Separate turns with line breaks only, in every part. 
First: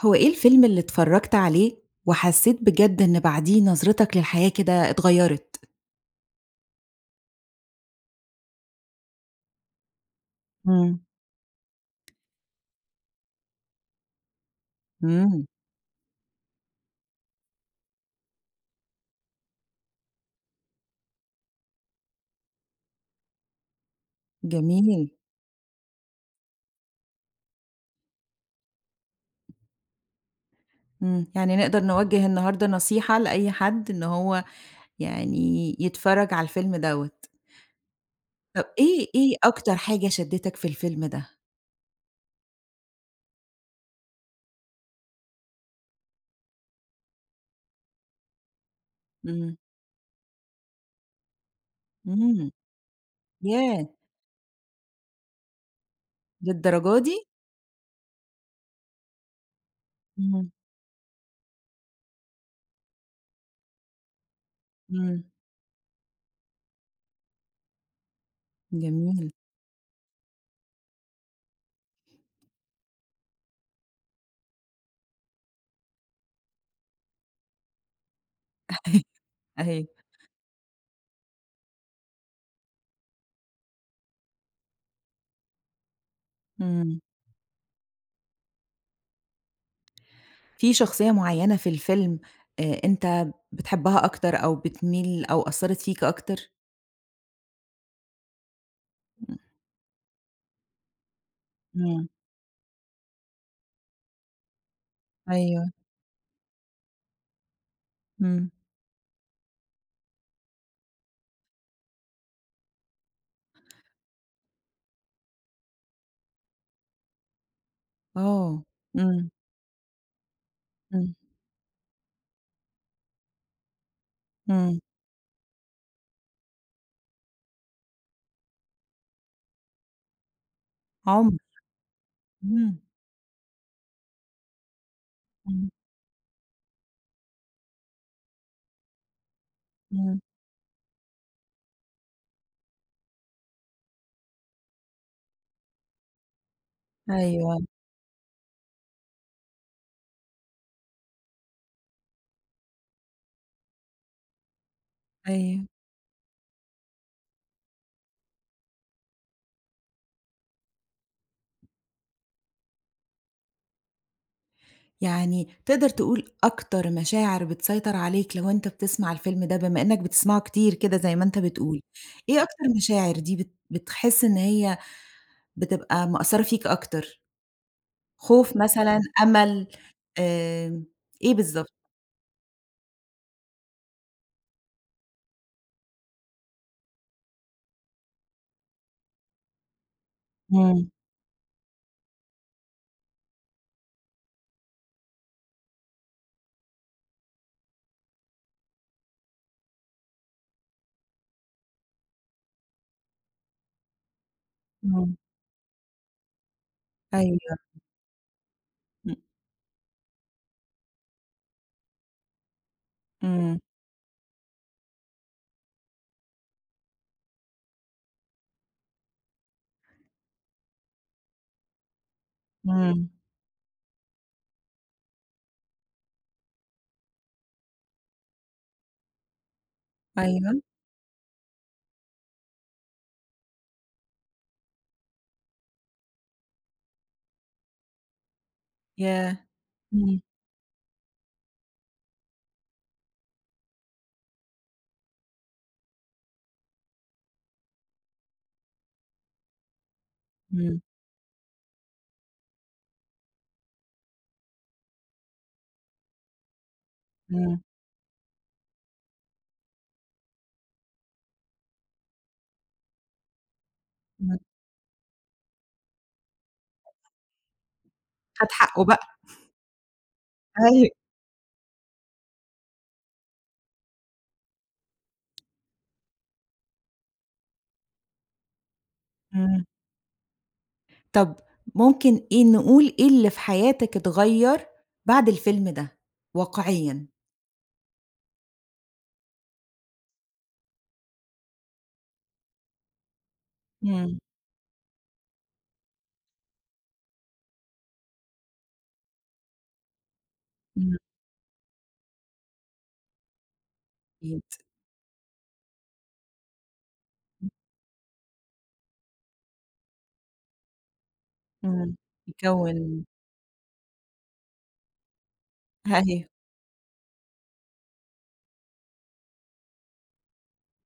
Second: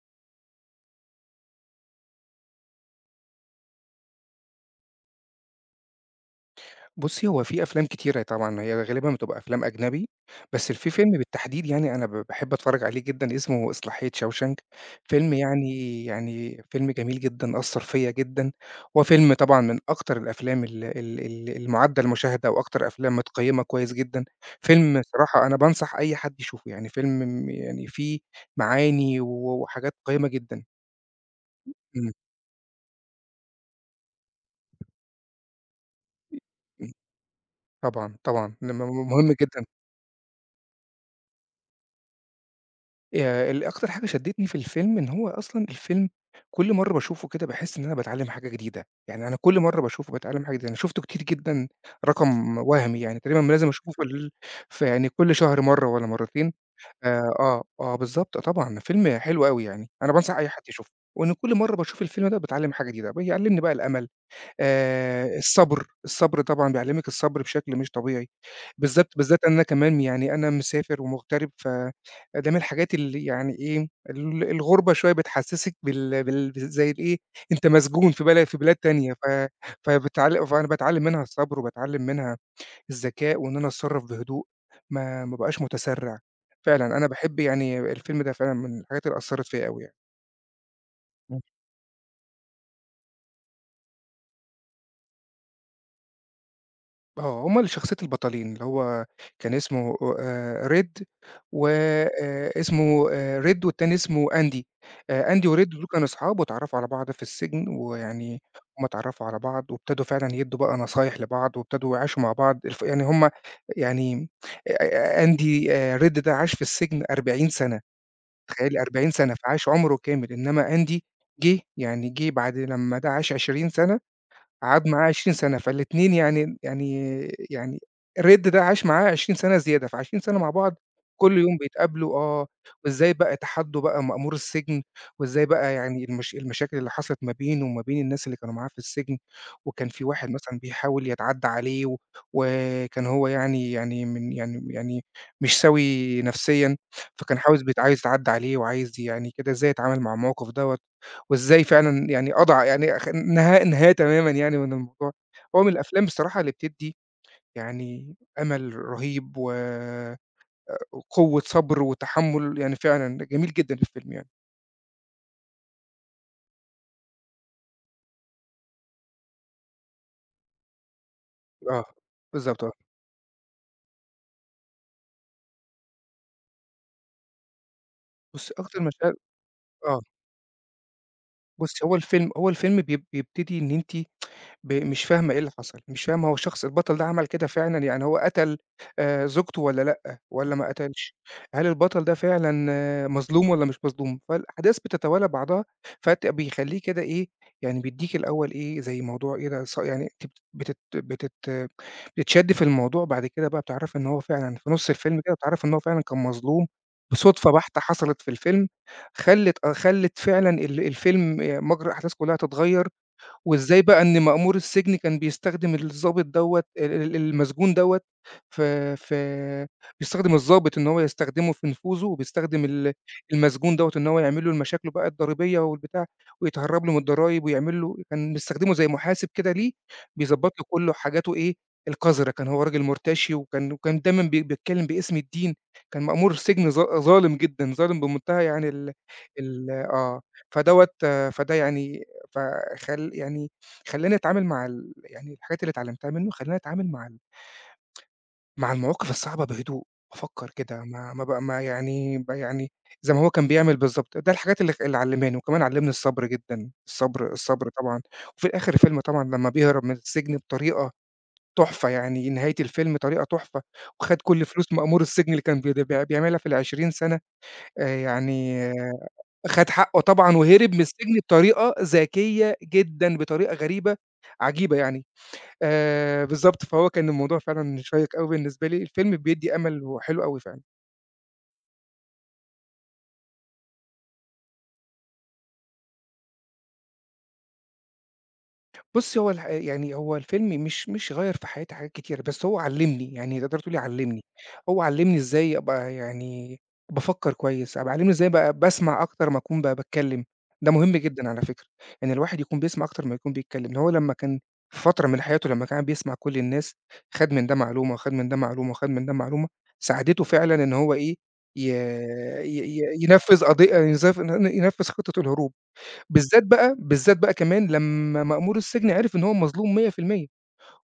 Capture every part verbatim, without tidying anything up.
هو إيه الفيلم اللي اتفرّجت عليه وحسّيت بجد إن بعديه نظرتك للحياة كده اتغيّرت؟
بُصّي، هو في أفلام كتيرة طبعًا، هي غالبًا بتبقى أفلام أجنبي، بس في
إمم.
فيلم بالتحديد يعني أنا ب باحب أتفرّج عليه جدًا اسمه إصلاحية شاوشانك، فيلم
إمم،
يعني يعني فيلم جميل جدًا، أثّر فيّا جدًا، هو فيلم طبعًا من أكتر الأفلام ال ال ال المُعدّة المشاهدة وأكتر أفلام متقيّمة كويس جدًا، فيلم
جميل.
صراحة أنا بانصح أي حد يشوفه، يعني فيلم م يعني فيه معاني و وحاجات قيّمة جدًا.
إمم، يعني نقدر
إمم.
نوجّه النهارده نصيحة لأي حد إن هو يعني يتفرّج على الفيلم
إمم.
دوّة.
طبعًا، طبعًا.
طَب
م
إيه
م مهم
إيه
جدًا.
أكتر حاجة شدّتك في الفيلم ده؟
آآ ال أكتر حاجة شدّتني في الفيلم إن هو أصلًا الفيلم كل مرّة باشوفه كده باحس إن أنا باتعلّم حاجة جديدة، يعني أنا
إمم،
كل مرّة باشوفه باتعلّم حاجة جديدة، أنا شُفته كتير جدًا،
إمم،
رقم وهمي يعني تقريبًا لازم
ياه!
أشوفه في ال في يعني كل شهر مرّة والّا مرّتين.
للدرجة
آآ
دي؟
آه، آه بالضبط، آه طبعًا فيلم حلو أوي يعني، أنا بانصح أي
إمم،
حد يشوفه، وإن كل مرّة باشوف الفيلم ده باتعلّم حاجة جديدة، بيعلّمني بقى الأمل،
إمم،
آآ الصبر، الصبر طبعًا بيعلّمِك الصبر بشكل مش طبيعي. بالذات
جميل،
بالذات أنا كمان يعني أنا مسافر ومغترب، فده من الحاجات اللي يعني إيه، ال الغُربة شوية بتحسّسِك بال بال زي الإيه، أنت مسجون في بلد في بلاد تانية، ف
أيوه،
فبتعل فأنا باتعلّم منها الصبر وباتعلّم منها الذكاء وإن أنا أتصرّف بهدوء، ما ما ابقاش متسرّع. فعلًا
إمم.
أنا باحب يعني الفيلم ده فعلًا من الحاجات اللي أثّرت فيّا أوي يعني.
في شخصية معيّنة في الفيلم آآ أنت بتحبها أكتر أو بتميل أو أثّرت فيك أكتر؟
آه، هُم ال شخصية البطلين، اللي هو
إمم،
كان اسمه آآ Red، و
إمم،
آآ اسمه آآ Red والتاني اسمه Andy. آآ Andy وRed
أيوه،
دول كانوا أصحاب واتعرّفوا على بعض في السجن، ويعني
إمم،
هُم اتعرّفوا على بعض وابتدوا فعلًا يدّوا بقى نصايح لبعض، وابتدوا يعيشوا مع بعض الف يعني هُم يعني، آآ Andy، آآ Red ده عاش في السجن أربعين سنة سَنة،
آه،
تخيّلي أربعين سنة
إمم،
سَنة، فعاش عُمره كامل، إنّما Andy
إمم،
جِه يعني جِه بعد لمّا ده عاش عشرين سنة سَنة،
إمم،
قعد معاه 20 سنة، فالاتنين يعني يعني يعني رِد ده عاش معاه 20 سنة زيادة، فعشرين سنة مع بعض
عمر،
كل يوم بيتقابلوا، آه.
إمم،
وإزاي بقى تحدّوا بقى مأمور السجن، وإزاي
إمم،
بقى يعني المش المشاكل اللي حصلت ما بينه وما بين الناس اللي كانوا معاه في السجن، وكان في
إمم،
واحد مثلًا بيحاول يتعدّى عليه، و وكان هو يعني يعني من يعني يعني مش سَوِي نفسيًا، فكان
أيوه،
عاوز بيت عايز يتعدّى عليه وعايز يعني كده إزاي يتعامل مع الموقف دوّة. وإزاي فعلًا يعني أضع يعني خ نها نهاية تمامًا يعني من الموضوع. هو
أيوه،
من الأفلام بصراحة اللي بتدّي يعني أمل رهيب، و وقوة صبر وتحمُّل، يعني فعلًا جميل جدًا الفيلم يعني.
يعني تقدر تقول أكتر مشاعر بتسيطر عليك لو أنت بتسمع الفيلم ده، بما إنّك بتسمعه كتير كده زي ما أنت بتقول،
آه،
إيه
بالضبط،
أكتر
آه.
مشاعر دي بت بتحس إن هي بتبقى مأثّرة فيك أكتر؟
بُصّي
خوف
أكتر
مثلًا،
مشاهد،
أمل،
آه.
آمم، إيه بالضبط؟
بُصّي هو الفيلم، هو الفيلم بيب بيبتدي إن أنتِ ب مش فاهمة إيه اللي حصل، مش فاهمة هو الشخص البطل ده عمل كده فعلًا، يعني هو قتل آآ زوجته والّا لأ، والّا ما
إمم،
قتلش؟ هل البطل ده فعلًا، آه، مظلوم والّا مش مظلوم؟ فالأحداث بتتوالى بعضها، فت بيخلّيه كده إيه، يعني بيدّيك الأول إيه، زي موضوع إيه ده، ص يعني أنتِ بتت بتت بتت بتتشدّي في الموضوع، بعد كده بقى بتعرفي إن هو فعلًا في نُص
إمم،
الفيلم كده بتعرفي إن هو فعلًا كان مظلوم، بصُدفة
أيوه،
بحتة حصلت في الفيلم،
إمم،
خلِّت آه، خلِّت فعلًا ال الفيلم مجرى أحداث كلّها تتغيّر.
إمم.
وإزاي بقى إن مأمور السجن كان بيستخدم الضابط دوّة، ال ال المسجون دوّة في في بيستخدم الضابط إن هو يستخدمه في نفوذه، وبيستخدم ال
إمم،
المسجون دوّة إن هو يعمل له مشاكله بقى الضريبية والبتاع، ويتهرب له من الضرايب ويعمل له، كان بيستخدمه زي محاسب كده ليه،
أيوه.
بيضبّط له كل حاجاته إيه، القذرة. كان هو راجل مرتشي، وكان وكان دايمًا بي بيتكلم باسم الدين. كان مأمور السجن ظا ظالم جدًا، ظالم بمنتهى يعني ال
ياه!
ال آه.
إمم،
فدوّة فده يعني فخل يعني خلّاني أتعامل مع ال يعني الحاجات اللي اتعلمتها منه، خلّاني أتعامل مع ال مع المواقف الصعبة بهدوء، أفكّر
إمم،
كده، ما ما ب ما يعني ب يعني زي ما هو كان بيعمل بالضبط، ده الحاجات اللي خ اللي علّمهاني، وكمان علّمني الصبر جدًا، الصبر
إمم،
الصبر طبعًا. وفي الآخر الفيلم طبعًا لمّا بيهرب من السجن بطريقة تحفة، يعني نهاية الفيلم طريقة تحفة، وخَد
إمم.
كل فلوس مأمور السجن اللي كان بيد بيع بيعملها في ال20 سَنة. آآ
خد
يعني
حقه بقى.
خَد حقّه طبعًا وهرب من
أيوه.
السجن بطريقة ذكية جدًا، بطريقة غريبة عجيبة يعني. آآ بالضبط، فهو كان الموضوع فعلًا شيّق أوي بالنسبة لي، الفيلم بيدّي
إمم.
أمل وحلو أوي فعلًا.
طب ممكن إيه نقول إيه اللي في حياتِك اتغيّر بعد الفيلم ده واقعيًا؟
بُصّي، هو الح يعني هو الفيلم مش مش غيّر في حياتي حاجات كتيرة، بس هو علّمني، يعني تقدري تقولي
إمم،
علّمني. هو علّمني إزاي أبقى يعني بافكّر كويس، أبقى علّمني إزاي ابقى باسمع أكتر ما أكون ب باتكلّم، ده مهم
إمم،
جدًا على فكرة، إن الواحد يكون بيسمع أكتر ما يكون بيتكلّم، إن هو لمّا كان
أكيد.
في فترة من حياته لمّا كان قاعد بيسمع كل الناس، خَد من ده معلومة، وخَد من ده معلومة، وخَد من ده معلومة، ساعدته فعلًا إن هو إيه، ي
إمم.
ي ي
يكوّن
ينفّذ قضي ينزف ينفّذ خطة الهروب.
أيوه.
بالذات بقى بالذات بقى كمان لمّا مأمور السجن عرف إن هو مظلوم مية بالمية،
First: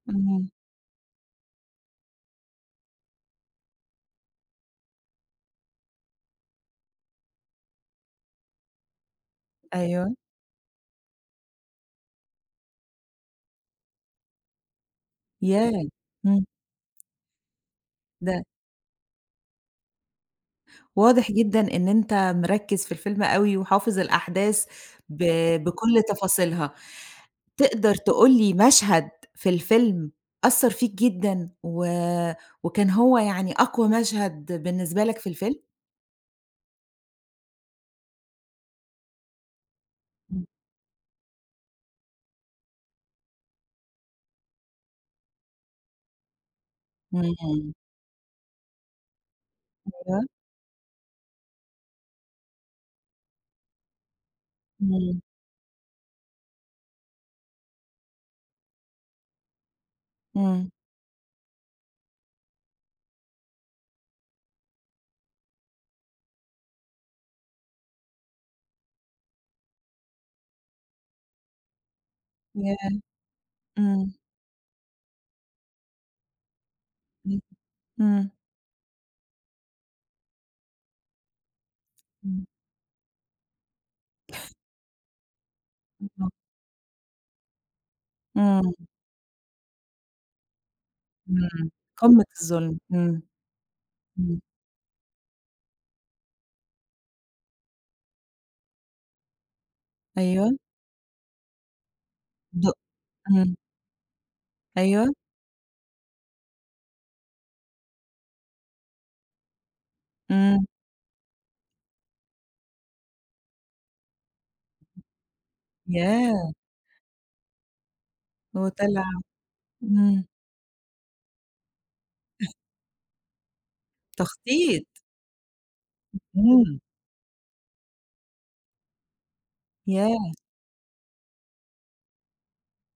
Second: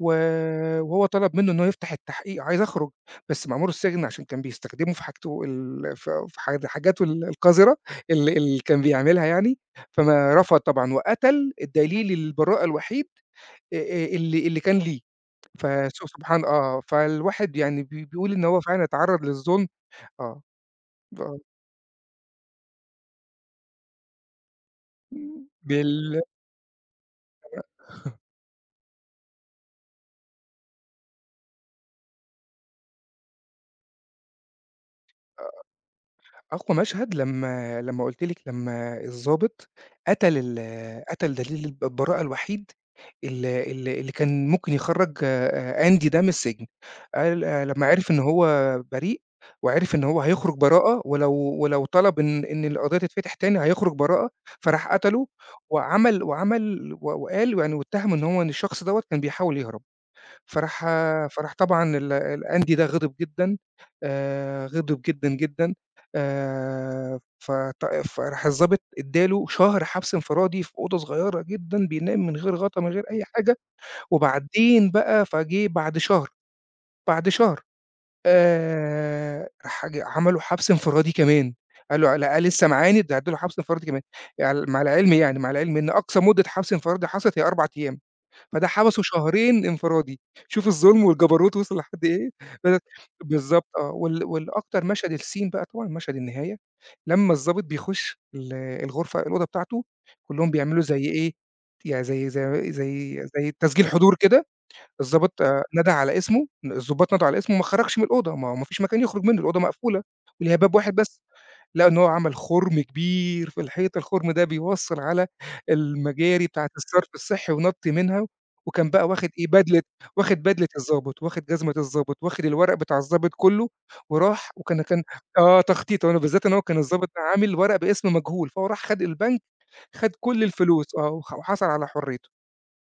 و
إمم،
وهو طلب منّه إن هو يفتح التحقيق، عايز أخرج، بس مأمور السجن عشان كان بيستخدمه في حاجته ال ف في حاج حاجاته ال القذرة ال اللي كان بيعملها يعني،
أيوه.
فما رفض طبعًا وقتل الدليل البراءة الوحيد آآ آآ اللي اللي كان ليه،
ياه!
فس
إمم.
سبحان، آه، فالواحد يعني بي بيقول
ده
إن هو فعلًا اتعرّض للظلم، آه.
واضح
آه،
جدًا إن أنت مركّز في الفيلم أوي وحافظ الأحداث ب بكل
بال
تفاصيلها. تقدر تقول لي مشهد في الفيلم أثّر فيك جدًا و وكان هو يعني أقوى مشهد بالنسبة لك في الفيلم؟
أقوى مشهد لمّا لمّا قُلت لِك لمّا الضابط قتل،
إمم.
ال قتل دليل الب البراءة الوحيد ال ال اللي كان ممكن يخرّج آآ أندي ده من السجن، قال، آآ
إمم.
لمّا عرف إن هو بريء وعرف إن هو
أيوه.
هيخرج براءة، ولو ولو طلب إن إن القضية تتفتح تاني هيخرج براءة، فراح
إمم.
قتله وعمل وعمل و وقال يعني، واتهم إن هو إن الشخص دوّة كان بيحاول يهرب.
إمم.
فراح، فراح طبعًا ال الأندي ده غِضِب جدًا، آآ غِضِب جدًا، جدًا، آآ فط فراح الضابط ادّى له شهر حبس انفرادي في أوضة صغيّرة جدًا، بينام من غير غطا، من
ياه!
غير أي حاجة،
إمم.
وبعدين بقى فجِه بعد شهر، بعد
إمم.
شهر.
إمم.
آآ راح ج عملوا حبس انفرادي كمان، قال له لأ
إمم.
لسه معاند، ده هيدّوا له حبس انفرادي كمان، يعني مع العلم، يعني مع العلم إن أقصى
إمم.
مدة حبس انفرادي حصلت هي 4 أيام. فده
إمم.
حبسه شهرين انفرادي، شوف الظلم والجبروت
إمم.
وصل لحد
قمة
إيه.
الظلم.
بدأت،
إمم.
بالضبط آه. وال
إمم.
والأكتر مشهد السين بقى طبعًا مشهد النهاية، لمّا الضابط بيخش ال الغرفة الأوضة بتاعته، كلّهم
أيوه.
بيعملوا زي إيه، يعني زي
د
زي زي
إمم.
زي تسجيل حضور كده.
أيوه.
الضابط آآ نادى على اسمه، الضباط نادوا على اسمه ما خرجش من الأوضة، ما هو ما فيش مكان يخرج منه، الأوضة مقفولة وليها
إمم.
باب واحد بس. لقوا إن هو عمل خُرم كبير في الحيطة، الخُرم ده بيوصّل على المجاري
ياه!
بتاعة الصرف الصحّي ونَط منها، وكان
وطلع
بقى واخد إيه، بدلة،
إمم.
واخد بدلة الضابط، واخد جزمة الضابط، واخد الورق بتاع الضابط كلّه، وراح وكان
تخطيط.
كان آه، تخطيطه أنا بالذات إن هو كان
إمم،
الضابط ده عامل ورق باسم مجهول، فهو راح خَد البنك، خَد
ياه!
كل الفلوس، آه، وح وحصل على حُريته.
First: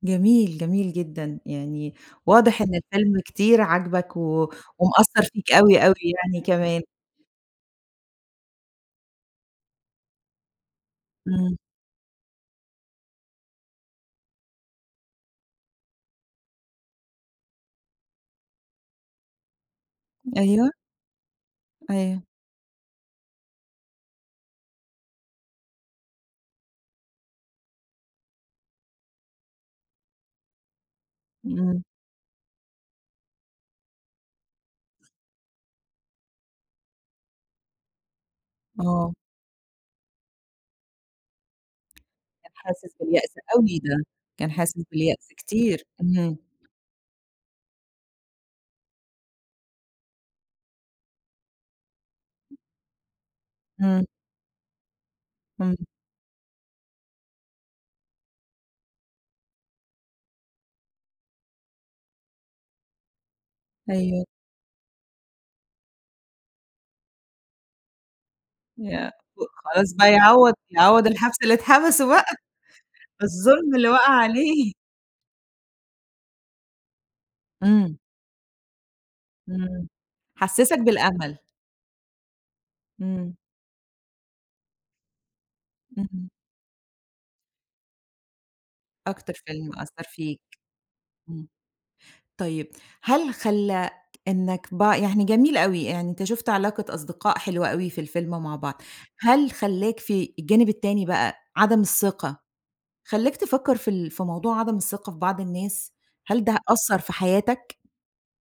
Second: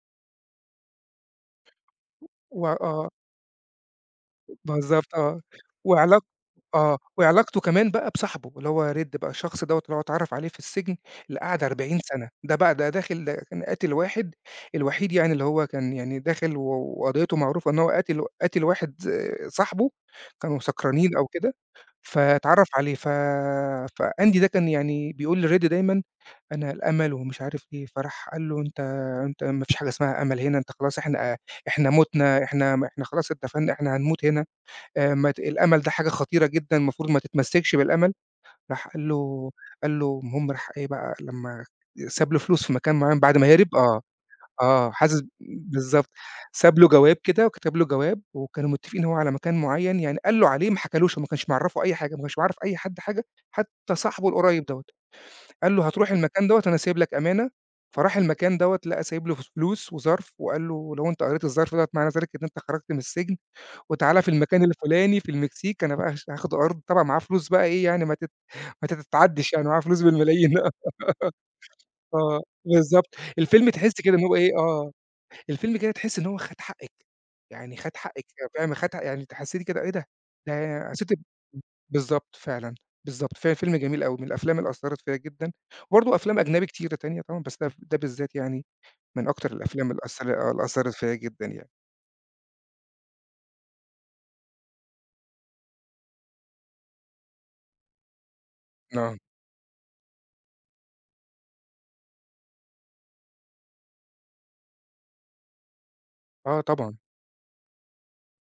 جميل، جميل جدًا، يعني واضح
و
إن
آه،
الفيلم كتير عاجبك و
بالضبط،
ومأثّر
آه،
فيك أوي، أوي
وعلاق
يعني كمان.
آه، وعلاقته كمان بقى بصاحبه اللي هو ريد بقى الشخص دوّة اللي هو اتعرّف عليه في السجن اللي
إمم،
قعد أربعين سنة سَنة، ده بقى ده داخل ده كان قاتل واحد، الوحيد يعني اللي هو كان يعني داخل، و وقضيته معروفة إن هو قاتل قاتل واحد، آه، صاحبه، كانوا
أيوه،
سكرانين أو كده،
أيوه،
فاتعرّف عليه، ف فأندي ده كان يعني بيقول لريد دايمًا: "أنا الأمل ومش عارف إيه"، فراح قال له: "أنت أنت ما فيش حاجة اسمها أمل هنا، أنت خلاص، إحنا
إمم،
إحنا مُتنا، إحنا م إحنا خلاص اتدفنّا، إحنا هنموت هنا." آآ ما ت الأمل ده حاجة خطيرة جدًا، المفروض ما تتمسّكش بالأمل. راح قال
آه،
له، قال له المهم راح إيه بقى لمّا ساب له
كان
فلوس في
حاسس
مكان معيّن
باليأس
بعد ما هرب،
أوي
آه.
ده، كان حاسس
آه، حاسس
باليأس كتير،
بالضبط،
إمم،
ساب له جواب كده وكتب له جواب وكانوا متفقين هو على مكان معيّن يعني قال له عليه، ما حكالوش، هو ما كانش معرّفه أي حاجة، ما كانش معرّف أي حد حاجة، حتى
إمم،
صاحبه القريب دوّة، قال
إمم،
له: "هتروح المكان دوّة أنا سايب لك أمانة." فراح المكان دوّة لقى سايب له ف فلوس وظرف وقال له: "لو أنت قريت الظرف دوّة معنى ذلك إن أنت خرجت من السجن." وتعالَ
أيوه،
في المكان الفُلاني في المكسيك، أنا بقى هاش هاخد أرض، طبعًا معاه فلوس بقى إيه يعني ما تت ما
يا
تتعدّش يعني، معاه
خلاص
فلوس
بقى
بالملايين
يعوّض
آه،
يعوّض الحبس اللي اتحبسه بقى،
آه، بالضبط. الفيلم
الظلم اللي
تحس
وقع
كده إن هو إيه،
عليه.
آه، الفيلم كده تحس إن هو خَد حقِّك، يعني خَد
إمم،
حقِّك، فاهم، خَد حق يعني أنتِ حسّيتِ كده
إمم،
إيه ده،
حسّسك
ده حسّيتِ
بالأمل،
بالضبط فعلًا،
إمم،
بالضبط، ف فيلم جميل أوي، من الأفلام اللي أثّرت فيّا جدًا، وبرضه
إمم،
أفلام أجنبي كتيرة تانية طبعًا، بس ده ده بالذات يعني من
أكتر
أكتر
فيلم
الأفلام اللي
أثّر فيك،
أثّر، آه، اللي أثّرت فيّا جدًا
إمم.
يعني.
طيب، هل خلّى إنك ب يعني جميل أوي، يعني أنت شُفت علاقة أصدقاء حلوة أوي في الفيلم مع بعض،
آه،
هل خلّاك في الجانب التاني بقى عدم الثقة، خلّاك تفكّر في ال في موضوع عدم الثقة في بعض الناس؟ هل ده
آه طبعًا.
أثّر في حياتك؟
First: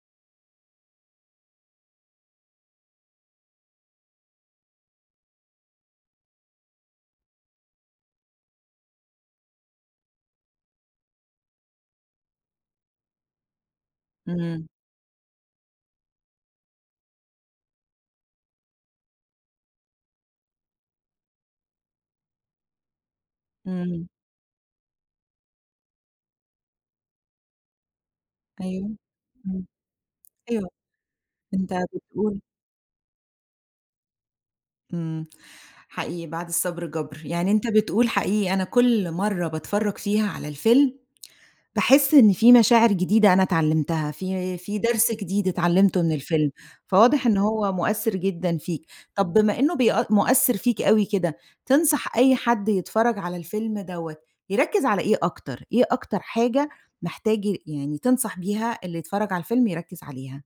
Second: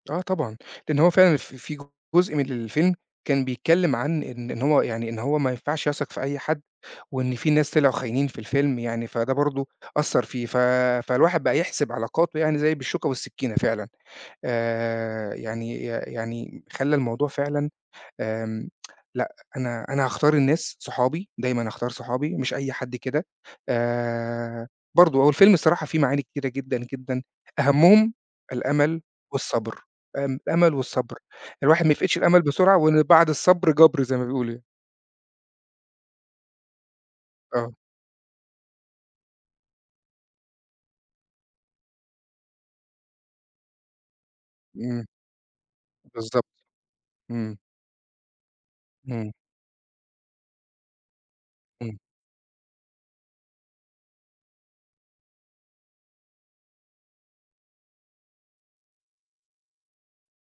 آه طبعًا، لإن هو فعلًا ف في جزء من الفيلم كان بيتكلّم عن إن إن هو يعني إن هو ما ينفعش يثق في أي حد، وإن في ناس طلعوا خاينين في الفيلم يعني، فده برضه أثّر فيه، ف فالواحد بقى يحسب علاقاته يعني زي بالشوكة والسكينة فعلًا.
إمم،
آآ يعني ي يعني خلّى الموضوع فعلًا، آمم، لأ، أنا أنا هاختار الناس صحابي، دايمًا هاختار صحابي، مش أي حد كده.
إمم،
آآ، برضه هو الفيلم الصراحة فيه معاني كتيرة جدًا، جدًا، أهمهم
أيوه،
الأمل
إمم،
والصبر. آمم،
أيوه،
الأمل والصبر،
أنت
الواحد ما يفقدش الأمل
بتقول
بسرعة، وإن بعد الصبر جبر زي ما بيقولوا يعني.
إمم، حقيقي بعد الصبر جَبْر، يعني أنت
آه،
بتقول حقيقي أنا كل مرّة باتفرّج فيها على الفيلم باحس إن في مشاعر جديدة أنا اتعلمتها، في في
إمم،
درس جديد اتعلمته من
بالضبط،
الفيلم، فواضح إن
إمم،
هو مؤثر جدًا فيك.
إمم،
طب بما إنه بيأ مؤثر فيك أوي كده،
إمم.
تنصح أي حد يتفرّج على الفيلم دوّة يركّز على إيه أكتر؟ إيه أكتر حاجة محتاج ي يعني تنصح بيها اللي يتفرّج على الفيلم يركّز عليها؟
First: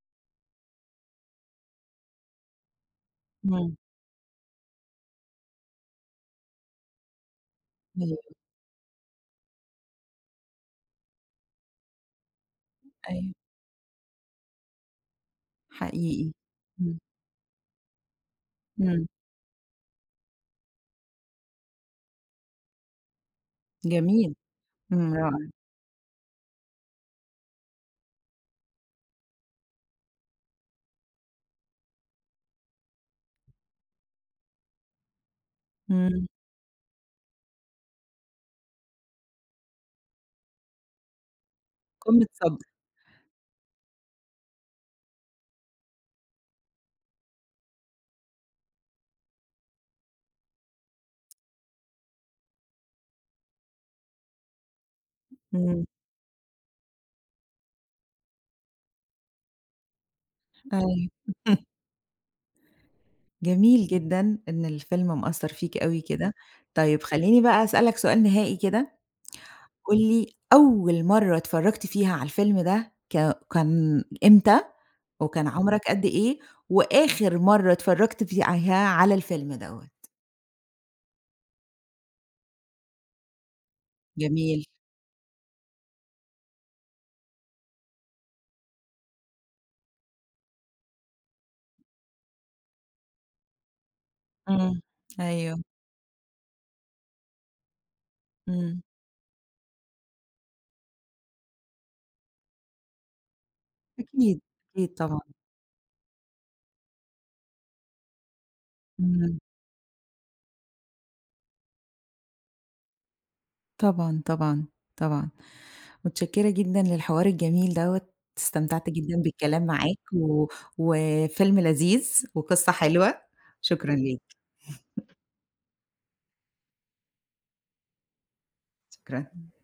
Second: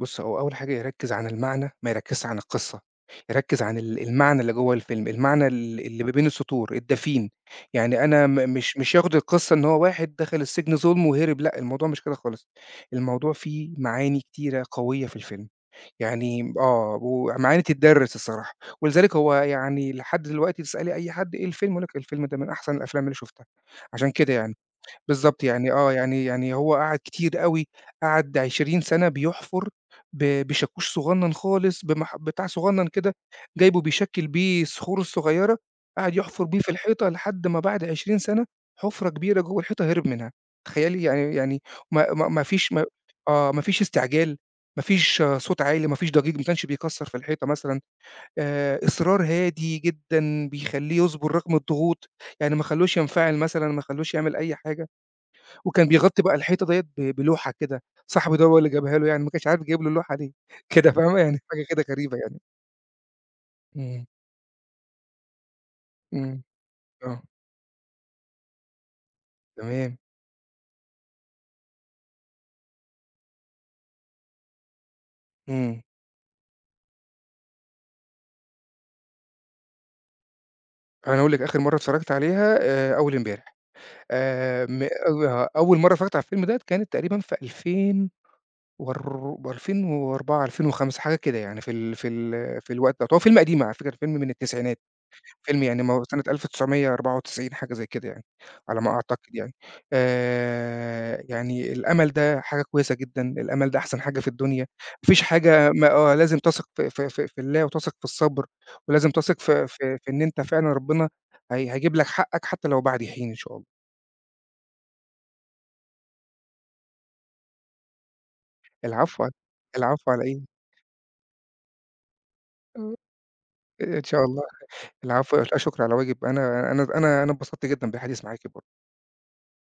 بُص، هو أول حاجة يركّز عن المعنى، ما يركّزش عن القصّة، يركّز
إمم،
عن ال المعنى اللي جوّه الفيلم، المعنى ال اللي ما بين السطور، الدفين، يعني أنا م
أيوه،
مش مش ياخد القصّة إن هو واحد دخل السجن ظلم وهرب، لأ، الموضوع مش كده خالص، الموضوع
أيوه،
فيه معاني كتيرة قوية في الفيلم،
حقيقي.
يعني
إمم،
آه، ومعاني تتدرّس الصراحة،
إمم،
ولذلك هو يعني لحد دلوقتي تسألي أي حد إيه الفيلم، يقول لك الفيلم ده من أحسن الأفلام اللي شُفتها، عشان كده
جميل،
يعني.
إمم،
بالضبط،
رائع،
يعني آه، يعني يعني هو قعد كتير أوي، قعد عشرين سنة سَنة بيحفر ب بشاكوش صغنّن خالص، بمح بتاع صغنّن كده جايبه بيشكِّل بيه الصخور الصغيّرة، قعد
إمم،
يحفر بيه في الحيطة لحد ما بعد عشرين سنة سَنة حُفرة كبيرة جوّه الحيطة هرب منها، تخيّلي! يعني يعني ما
قمة
ما ما
صبر،
فيش ما آه، ما فيش استعجال، ما فيش آه صوت عالي، ما فيش ضجيج، ما كانش بيكسّر في الحيطة مثلًا. آآ إصرار هادي جدًا بيخلّيه يصبر رغم الضغوط، يعني ما خلّوش ينفعل مثلًا، ما خلّوش يعمل أي حاجة.
إمم،
وكان بيغطّي بقى الحيطة ديّة ب بلوحة كده، صاحبي ده هو اللي جابها له يعني، ما كانش عارف جايب له اللوحة ليه، كده فاهمة، يعني
أيوه.
حاجة كده غريبة يعني.
جميل
إمم.
جدًا إن الفيلم مأثّر فيك أوي كده.
إمم،
طيب
آه،
خلّيني بقى أسألك سؤال نهائي كده، قُل
تمام،
لي أول مرّة اتفرّجت فيها على الفيلم ده ك كان إمتى وكان عُمرك
إمم.
قد إيه، وآخِر مرّة اتفرّجت فيها على الفيلم دوّة؟
أنا أقول لك آخر مرة اتفرّجت عليها آآ أول امبارح.
جميل.
آمم أو آه، أول مرة اتفرّجت على الفيلم ده كانت تقريبا في 2000 وار ألفين وأربعة، ألفين وخمسة حاجة كده يعني في ال في ال في الوقت دوّة، هو فيلم قديم على فكرة، فيلم من التسعينات.
إمم. أيوه.
فيلم يعني ما هو سنة ألف وتسعمية وأربعة وتسعين حاجة زي كده يعني، على
إمم.
ما أعتقد يعني. آآ يعني الأمل ده حاجة كويسة جدًا، الأمل ده أحسن حاجة في
أكيد،
الدنيا،
أكيد
ما
طبعًا.
فيش حاجة ما آه، لازم تثق في في في في الله وتثق في الصبر، ولازم
إمم.
تثق في في في إن أنت فعلًا ربنا هي هيجيب لك حقك حتى لو بعد حين إن شاء الله.
طبعًا، طبعًا، طبعًا. متشكّرة جدًا للحوار الجميل دوّة، استمتعت جدًا
العفو، ع
بالكلام معاك
العفو على إيه؟
و وفيلم لذيذ وقصة حلوة. شكرًا
إن شاء
ليك،
الله، العفو، لا شكر على واجب، أنا أنا أنا أنا اتبسطت جدًا بالحديث معاكِ برضه.
شكرًا.